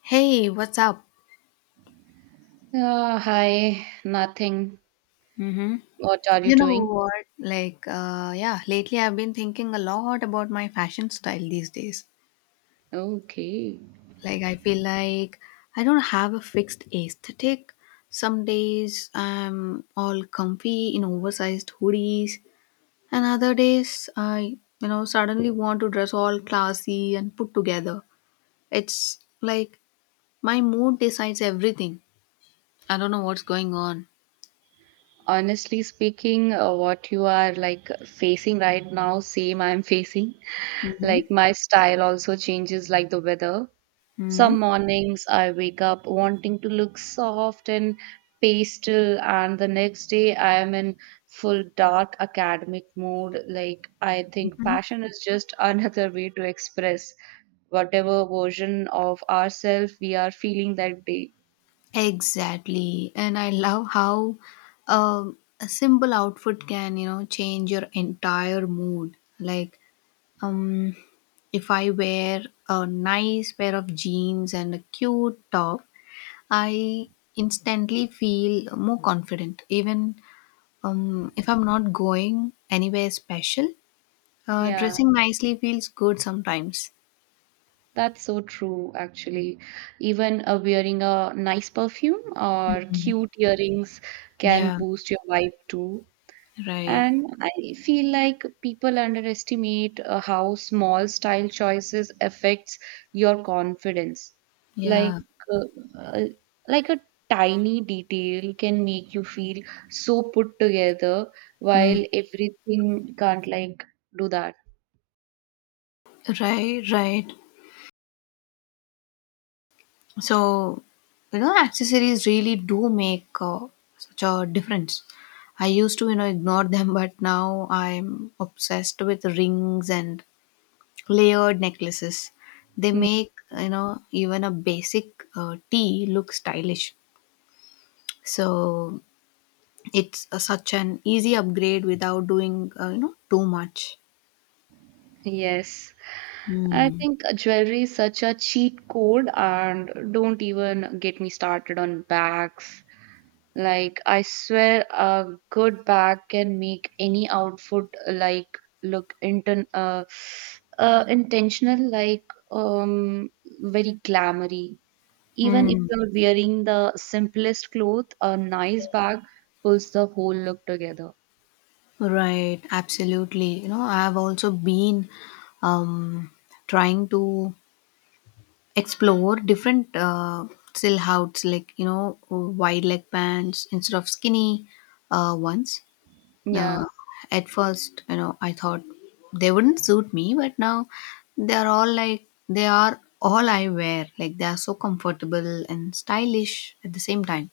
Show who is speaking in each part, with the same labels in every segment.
Speaker 1: Hey, what's up?
Speaker 2: Hi, nothing.
Speaker 1: Mm-hmm.
Speaker 2: What are you
Speaker 1: You know
Speaker 2: doing?
Speaker 1: what? Lately I've been thinking a lot about my fashion style these days.
Speaker 2: Okay.
Speaker 1: Like, I feel like I don't have a fixed aesthetic. Some days I'm all comfy in oversized hoodies, and other days I, you know, suddenly want to dress all classy and put together. It's like my mood decides everything. I don't know what's going on.
Speaker 2: Honestly speaking, what you are like facing right now, same I'm facing.
Speaker 1: Mm-hmm.
Speaker 2: Like my style also changes like the weather.
Speaker 1: Mm-hmm.
Speaker 2: Some mornings I wake up wanting to look soft and pastel, and the next day I am in full dark academic mood. Like, I think fashion is just another way to express whatever version of ourselves we are feeling that day.
Speaker 1: Exactly. And I love how a simple outfit can, you know, change your entire mood. Um, if I wear a nice pair of jeans and a cute top, I instantly feel more confident. Even, if I'm not going anywhere special,
Speaker 2: Yeah,
Speaker 1: dressing nicely feels good sometimes.
Speaker 2: that's so true, actually. Even wearing a nice perfume or cute earrings can
Speaker 1: Yeah,
Speaker 2: boost your vibe too.
Speaker 1: right.
Speaker 2: And I feel like people underestimate how small style choices affects your confidence. Like
Speaker 1: Yeah.
Speaker 2: uh, uh, like a tiny detail can make you feel so put together while
Speaker 1: Mm.
Speaker 2: everything can't like do that.
Speaker 1: Right, right. So, you know, accessories really do make, such a difference. I used to, you know, ignore them, but now I'm obsessed with rings and layered necklaces. They
Speaker 2: Mm,
Speaker 1: make, you know, even a basic tea look stylish. So, it's, such an easy upgrade without doing, you know, too much.
Speaker 2: yes. I
Speaker 1: Hmm.
Speaker 2: think jewelry is such a cheat code and don't even get me started on bags. Like I swear a good bag can make any outfit like look intentional, like um very glamoury. Even if
Speaker 1: Mm,
Speaker 2: you're wearing the simplest cloth, a nice bag pulls the whole look together.
Speaker 1: right, absolutely. You know, I've also been, um, trying to explore different silhouettes, like, you know, wide leg pants instead of skinny ones,
Speaker 2: Yeah.
Speaker 1: uh, at first, you know, I thought they wouldn't suit me, but now they are all I wear. Like, they are so comfortable and stylish at the same time.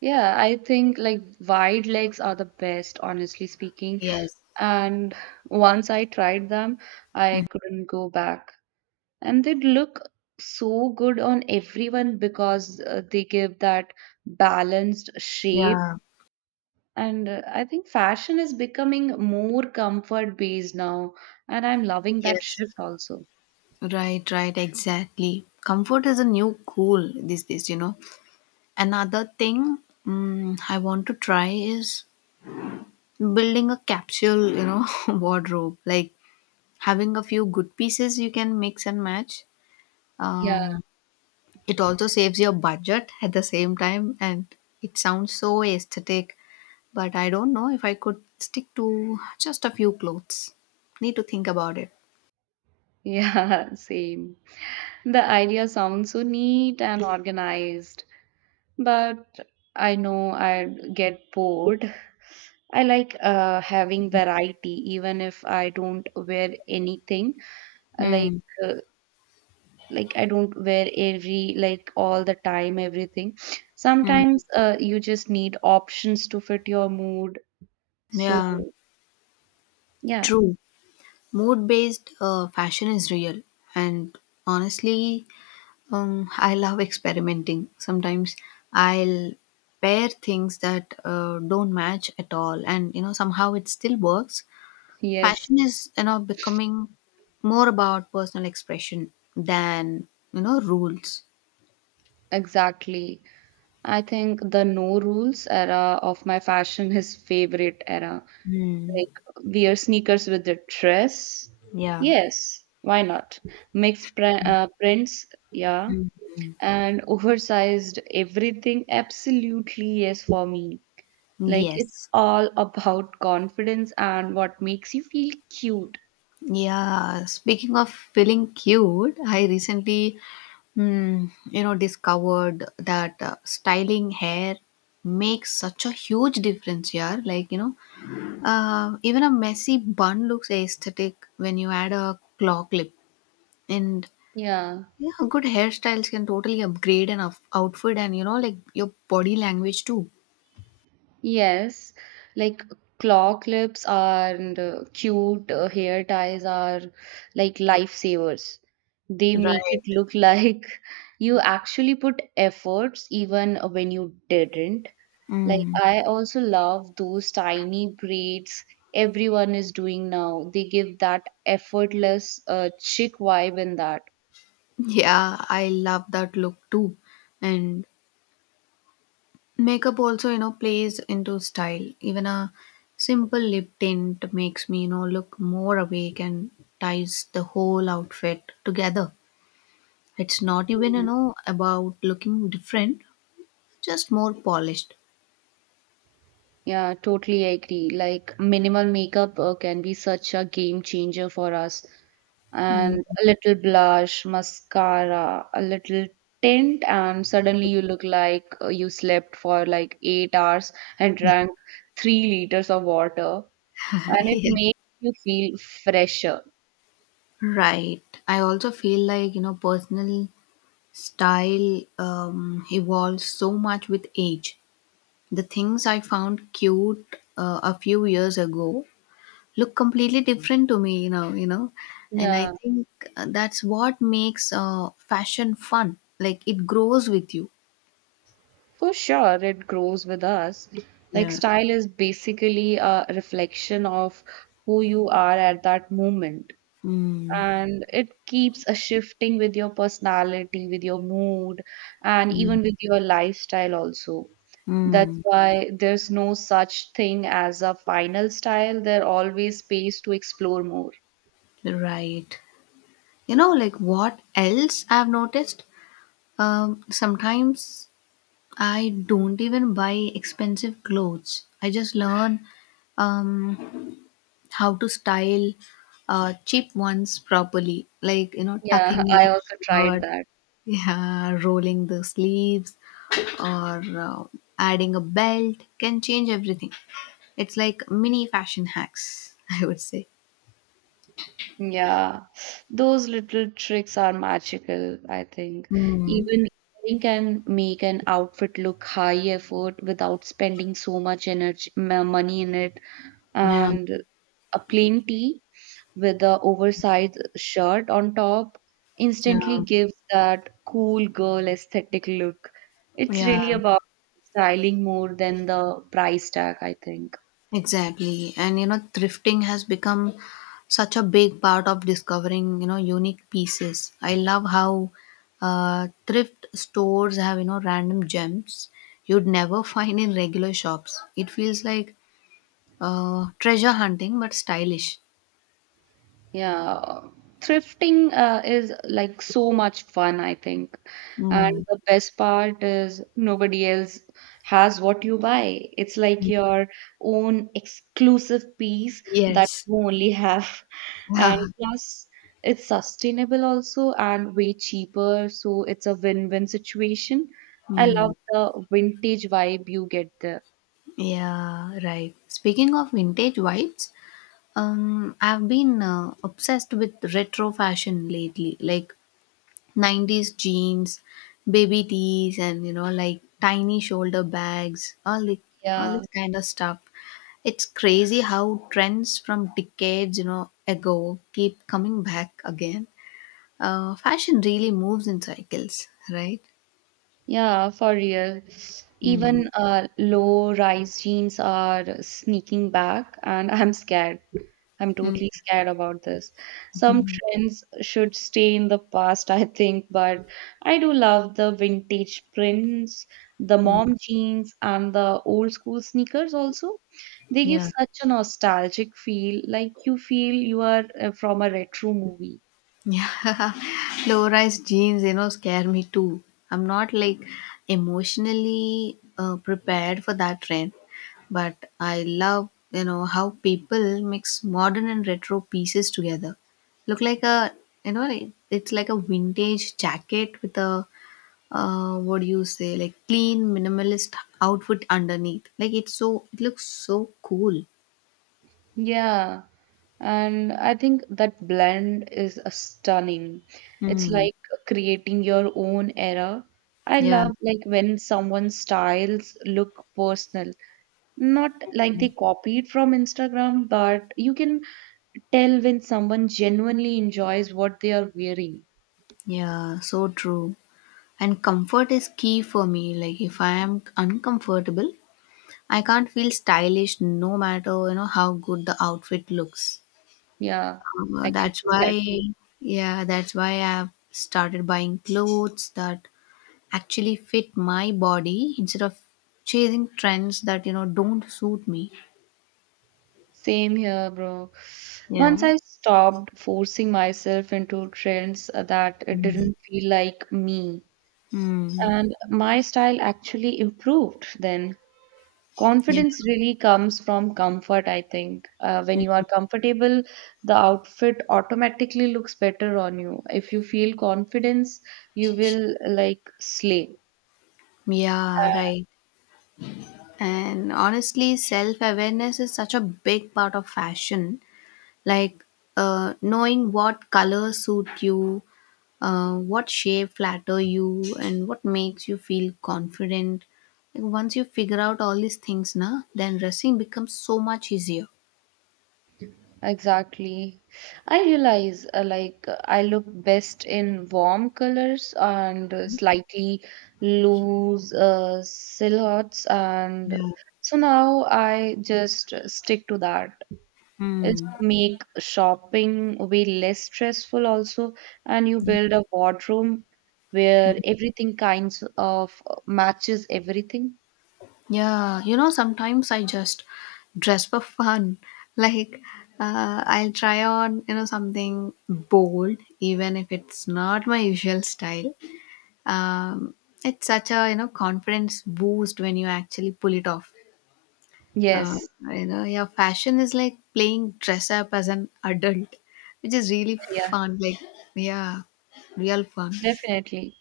Speaker 2: Yeah, I think like wide legs are the best, honestly speaking.
Speaker 1: Yes,
Speaker 2: And once I tried them, I couldn't go back. And they look so good on everyone because they give that balanced shape,
Speaker 1: yeah,
Speaker 2: and I think fashion is becoming more comfort based now, and I'm loving that
Speaker 1: yes,
Speaker 2: shift also.
Speaker 1: right, right, exactly, comfort is a new cool these days, you know. Another thing, I want to try is building a capsule, you know, wardrobe, like having a few good pieces you can mix and match.
Speaker 2: Yeah,
Speaker 1: um, it also saves your budget at the same time, and it sounds so aesthetic, but I don't know if I could stick to just a few clothes. Need to think about it.
Speaker 2: yeah, same. The idea sounds so neat and organized, but I know I get bored. I like having variety even if I don't wear anything, like
Speaker 1: Hmm.
Speaker 2: uh, like I don't wear every like all the time everything.
Speaker 1: Hmm.
Speaker 2: Sometimes you just need options to fit your mood, so
Speaker 1: Yeah,
Speaker 2: yeah.
Speaker 1: true. Mood based fashion is real. And honestly, I love experimenting. Sometimes I'll pair things that don't match at all, and you know somehow it still works.
Speaker 2: Yes,
Speaker 1: Fashion is, you know, becoming more about personal expression than, you know, rules.
Speaker 2: exactly. I think the no rules era of my fashion is favorite era.
Speaker 1: Mm,
Speaker 2: Like wear sneakers with the dress,
Speaker 1: yeah.
Speaker 2: yes, why not. Mix prints, yeah,
Speaker 1: Mm.
Speaker 2: and oversized everything, absolutely yes for me. Like it's
Speaker 1: Yes.
Speaker 2: all about confidence and what makes you feel cute.
Speaker 1: Yeah. Speaking of feeling cute, I recently, you know, discovered that styling hair makes such a huge difference, yeah. Like, you know, even a messy bun looks aesthetic when you add a claw clip. And
Speaker 2: Yeah.
Speaker 1: yeah, good hairstyles can totally upgrade an outfit and, you know, like your body language too.
Speaker 2: Yes. Like claw clips and cute hair ties are like lifesavers. They make
Speaker 1: Right.
Speaker 2: it look like you actually put efforts even when you didn't. Like
Speaker 1: Mm.
Speaker 2: I also love those tiny braids everyone is doing now. They give that effortless chick vibe in that.
Speaker 1: Yeah, I love that look too. And makeup also, you know, plays into style. Even a simple lip tint makes me, you know, look more awake and ties the whole outfit together. It's not even, you know, about looking different, just more polished.
Speaker 2: Yeah, totally agree. Like minimal makeup can be such a game changer for us. And
Speaker 1: Mm.
Speaker 2: a little blush, mascara, a little tint, and suddenly you look like you slept for like 8 hours and drank 3 liters of water. And it
Speaker 1: Yeah.
Speaker 2: makes you feel fresher.
Speaker 1: Right, I also feel like, you know, personal style evolves so much with age. The things I found cute a few years ago look completely different to me now, you know. And I
Speaker 2: Yeah,
Speaker 1: think that's what makes fashion fun, like it grows with you.
Speaker 2: for sure, it grows with us. Like
Speaker 1: Yeah.
Speaker 2: style is basically a reflection of who you are at that moment.
Speaker 1: Mm.
Speaker 2: And it keeps a shifting with your personality, with your mood, and
Speaker 1: Mm.
Speaker 2: even with your lifestyle also. That's
Speaker 1: Mm.
Speaker 2: why there's no such thing as a final style. There always space to explore more.
Speaker 1: Right, you know, like what else I've noticed, sometimes I don't even buy expensive clothes, I just learn um, how to style cheap ones properly, like, you know,
Speaker 2: Yeah,
Speaker 1: tucking in
Speaker 2: I
Speaker 1: a
Speaker 2: also tried
Speaker 1: shirt.
Speaker 2: that.
Speaker 1: Yeah, rolling the sleeves, or adding a belt can change everything. It's like mini fashion hacks, I would say.
Speaker 2: Yeah, those little tricks are magical, I think.
Speaker 1: Mm,
Speaker 2: Even you can make an outfit look high effort without spending so much energy, money in it.
Speaker 1: yeah,
Speaker 2: And a plain tee with the oversized shirt on top
Speaker 1: yeah,
Speaker 2: instantly gives that cool girl aesthetic look. It's
Speaker 1: yeah,
Speaker 2: really about styling more than the price tag, I think.
Speaker 1: exactly. And you know, thrifting has become such a big part of discovering, you know, unique pieces. I love how thrift stores have, you know, random gems you'd never find in regular shops. It feels like treasure hunting, but stylish.
Speaker 2: Yeah, thrifting is like so much fun, I think. And
Speaker 1: Mm.
Speaker 2: the best part is nobody else has what you buy. It's like your own exclusive piece that
Speaker 1: Yes.
Speaker 2: you only have. And
Speaker 1: Yeah.
Speaker 2: plus, it's sustainable also and way cheaper. So it's a win-win situation. I
Speaker 1: Mm,
Speaker 2: love the vintage vibe you get there.
Speaker 1: yeah, right. Speaking of vintage vibes, I've been obsessed with retro fashion lately, like 90s jeans, baby tees, and you know, like tiny shoulder bags, all
Speaker 2: Yeah.
Speaker 1: this kind of stuff. It's crazy how trends from decades, you know, ago keep coming back again. Fashion really moves in cycles, right?
Speaker 2: Yeah, for real.
Speaker 1: Mm,
Speaker 2: Even low-rise jeans are sneaking back, and I'm scared. I'm
Speaker 1: mm,
Speaker 2: totally scared about this. Some trends should stay in the past, I think, but I do love the vintage prints, the
Speaker 1: mm,
Speaker 2: mom jeans, and the old school sneakers also. They give
Speaker 1: yeah.
Speaker 2: such a nostalgic feel, like you feel you are from a retro movie.
Speaker 1: Yeah, low rise jeans, you know, scare me too. I'm not like emotionally prepared for that trend, but I love, you know, how people mix modern and retro pieces together. Look like you know, it's like a vintage jacket with a, what do you say, like clean minimalist outfit underneath. Like it's so, it looks so cool.
Speaker 2: Yeah. And I think that blend is a stunning. It's
Speaker 1: Mm.
Speaker 2: like creating your own era. I
Speaker 1: Yeah,
Speaker 2: love like when someone's styles look personal, not like they copied from Instagram, but you can tell when someone genuinely enjoys what they are wearing.
Speaker 1: yeah, so true. And comfort is key for me, like if I am uncomfortable, I can't feel stylish, no matter, you know, how good the outfit looks.
Speaker 2: Yeah, I can
Speaker 1: That's
Speaker 2: feel
Speaker 1: why
Speaker 2: that too.
Speaker 1: Yeah, that's why I've started buying clothes that actually fit my body instead of chasing trends that, you know, don't suit me.
Speaker 2: Same here, bro. Once
Speaker 1: Yeah.
Speaker 2: I stopped forcing myself into trends that
Speaker 1: Mm.
Speaker 2: didn't feel like me,
Speaker 1: Mm.
Speaker 2: and my style actually improved. Then
Speaker 1: Yeah.
Speaker 2: confidence really comes from comfort, I think. When you are
Speaker 1: Mm.
Speaker 2: comfortable, the outfit automatically looks better on you. If you feel confidence, you will like slay.
Speaker 1: Yeah,
Speaker 2: Uh,
Speaker 1: right. And honestly, self awareness is such a big part of fashion. Like, knowing what color suit you, what shape flatter you, and what makes you feel confident. Like once you figure out all these things na, then dressing becomes so much easier.
Speaker 2: Exactly. I realize like I look best in warm colors and slightly loose silhouettes, and
Speaker 1: Yeah.
Speaker 2: so now I just stick to that. Is
Speaker 1: Hmm.
Speaker 2: to make shopping way less stressful also, and you build a wardrobe where everything kinds of matches everything.
Speaker 1: Yeah, you know, sometimes I just dress for fun, like I'll try on, you know, something bold even if it's not my usual style. Um, it's such a, you know, confidence boost when you actually pull it off. Uh,
Speaker 2: Yes,
Speaker 1: you know, yeah, fashion is like playing dress up as an adult, which is really
Speaker 2: yeah,
Speaker 1: fun. Like, yeah, real fun.
Speaker 2: definitely.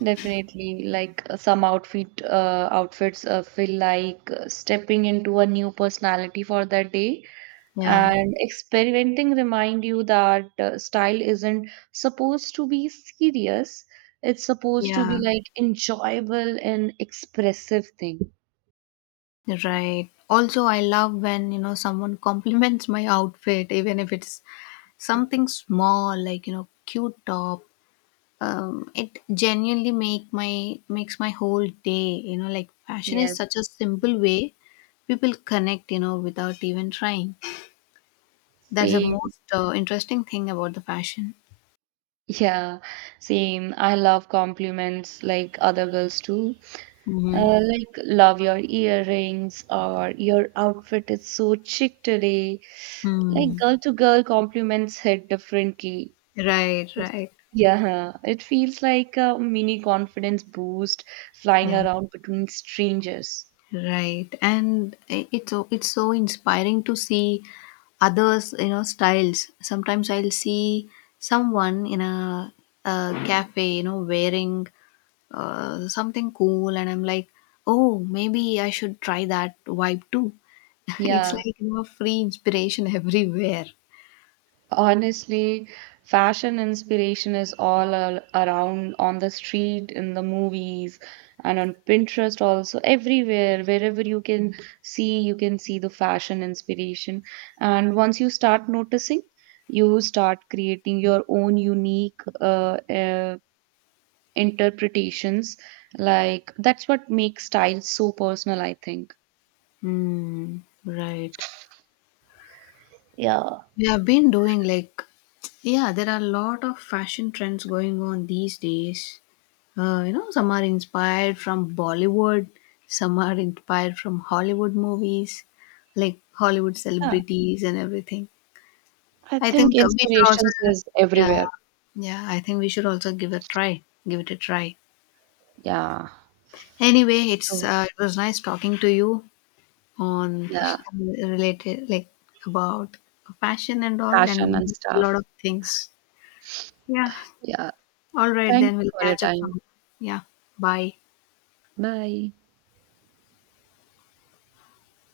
Speaker 2: Definitely, like some outfits feel like stepping into a new personality for that day.
Speaker 1: Yeah,
Speaker 2: And experimenting remind you that style isn't supposed to be serious, it's supposed to be
Speaker 1: yeah,
Speaker 2: like enjoyable and expressive thing.
Speaker 1: right. Also, I love when, you know, someone compliments my outfit, even if it's something small, like, you know, cute top. It genuinely make my makes my whole day. You know, like fashion is
Speaker 2: Yes,
Speaker 1: such a simple way people connect, you know, without even trying. That's the
Speaker 2: same.
Speaker 1: most interesting thing about the fashion.
Speaker 2: Yeah, same, I love compliments like other girls too.
Speaker 1: Hmm.
Speaker 2: Like love your earrings or your outfit is so chic today. Like
Speaker 1: Hmm.
Speaker 2: girl to girl compliments hit differently.
Speaker 1: Right,
Speaker 2: It's
Speaker 1: right.
Speaker 2: yeah, huh. It feels like a mini confidence boost flying
Speaker 1: Yeah,
Speaker 2: around between strangers.
Speaker 1: right. And it's so inspiring to see others, you know, styles. Sometimes I'll see someone in a cafe, you know, wearing something cool, and I'm like, oh, maybe I should try that vibe too. It's
Speaker 2: Yeah,
Speaker 1: like, you know, free inspiration everywhere.
Speaker 2: honestly, fashion inspiration is all around on the street, in the movies, and on Pinterest also, everywhere, wherever you can see the fashion inspiration. And once you start noticing, you start creating your own unique interpretations. Like, that's what makes style so personal, I think.
Speaker 1: Mm, right.
Speaker 2: Yeah.
Speaker 1: We have been doing like, yeah, there are a lot of fashion trends going on these days. You know, some are inspired from Bollywood, some are inspired from Hollywood movies, like Hollywood
Speaker 2: Yeah,
Speaker 1: celebrities and everything.
Speaker 2: I
Speaker 1: I
Speaker 2: think
Speaker 1: think we should also,
Speaker 2: inspirations is
Speaker 1: yeah,
Speaker 2: everywhere.
Speaker 1: yeah, I think we should also give a try, give it a try.
Speaker 2: Yeah.
Speaker 1: Anyway,
Speaker 2: So,
Speaker 1: it was nice talking to you. On
Speaker 2: yeah,
Speaker 1: related, like, about fashion and all and
Speaker 2: fashion and
Speaker 1: a lot
Speaker 2: stuff.
Speaker 1: of things. Yeah.
Speaker 2: Yeah.
Speaker 1: All right,
Speaker 2: Thank
Speaker 1: then
Speaker 2: you
Speaker 1: we'll
Speaker 2: for your
Speaker 1: catch up
Speaker 2: time.
Speaker 1: some. Yeah. Bye.
Speaker 2: Bye.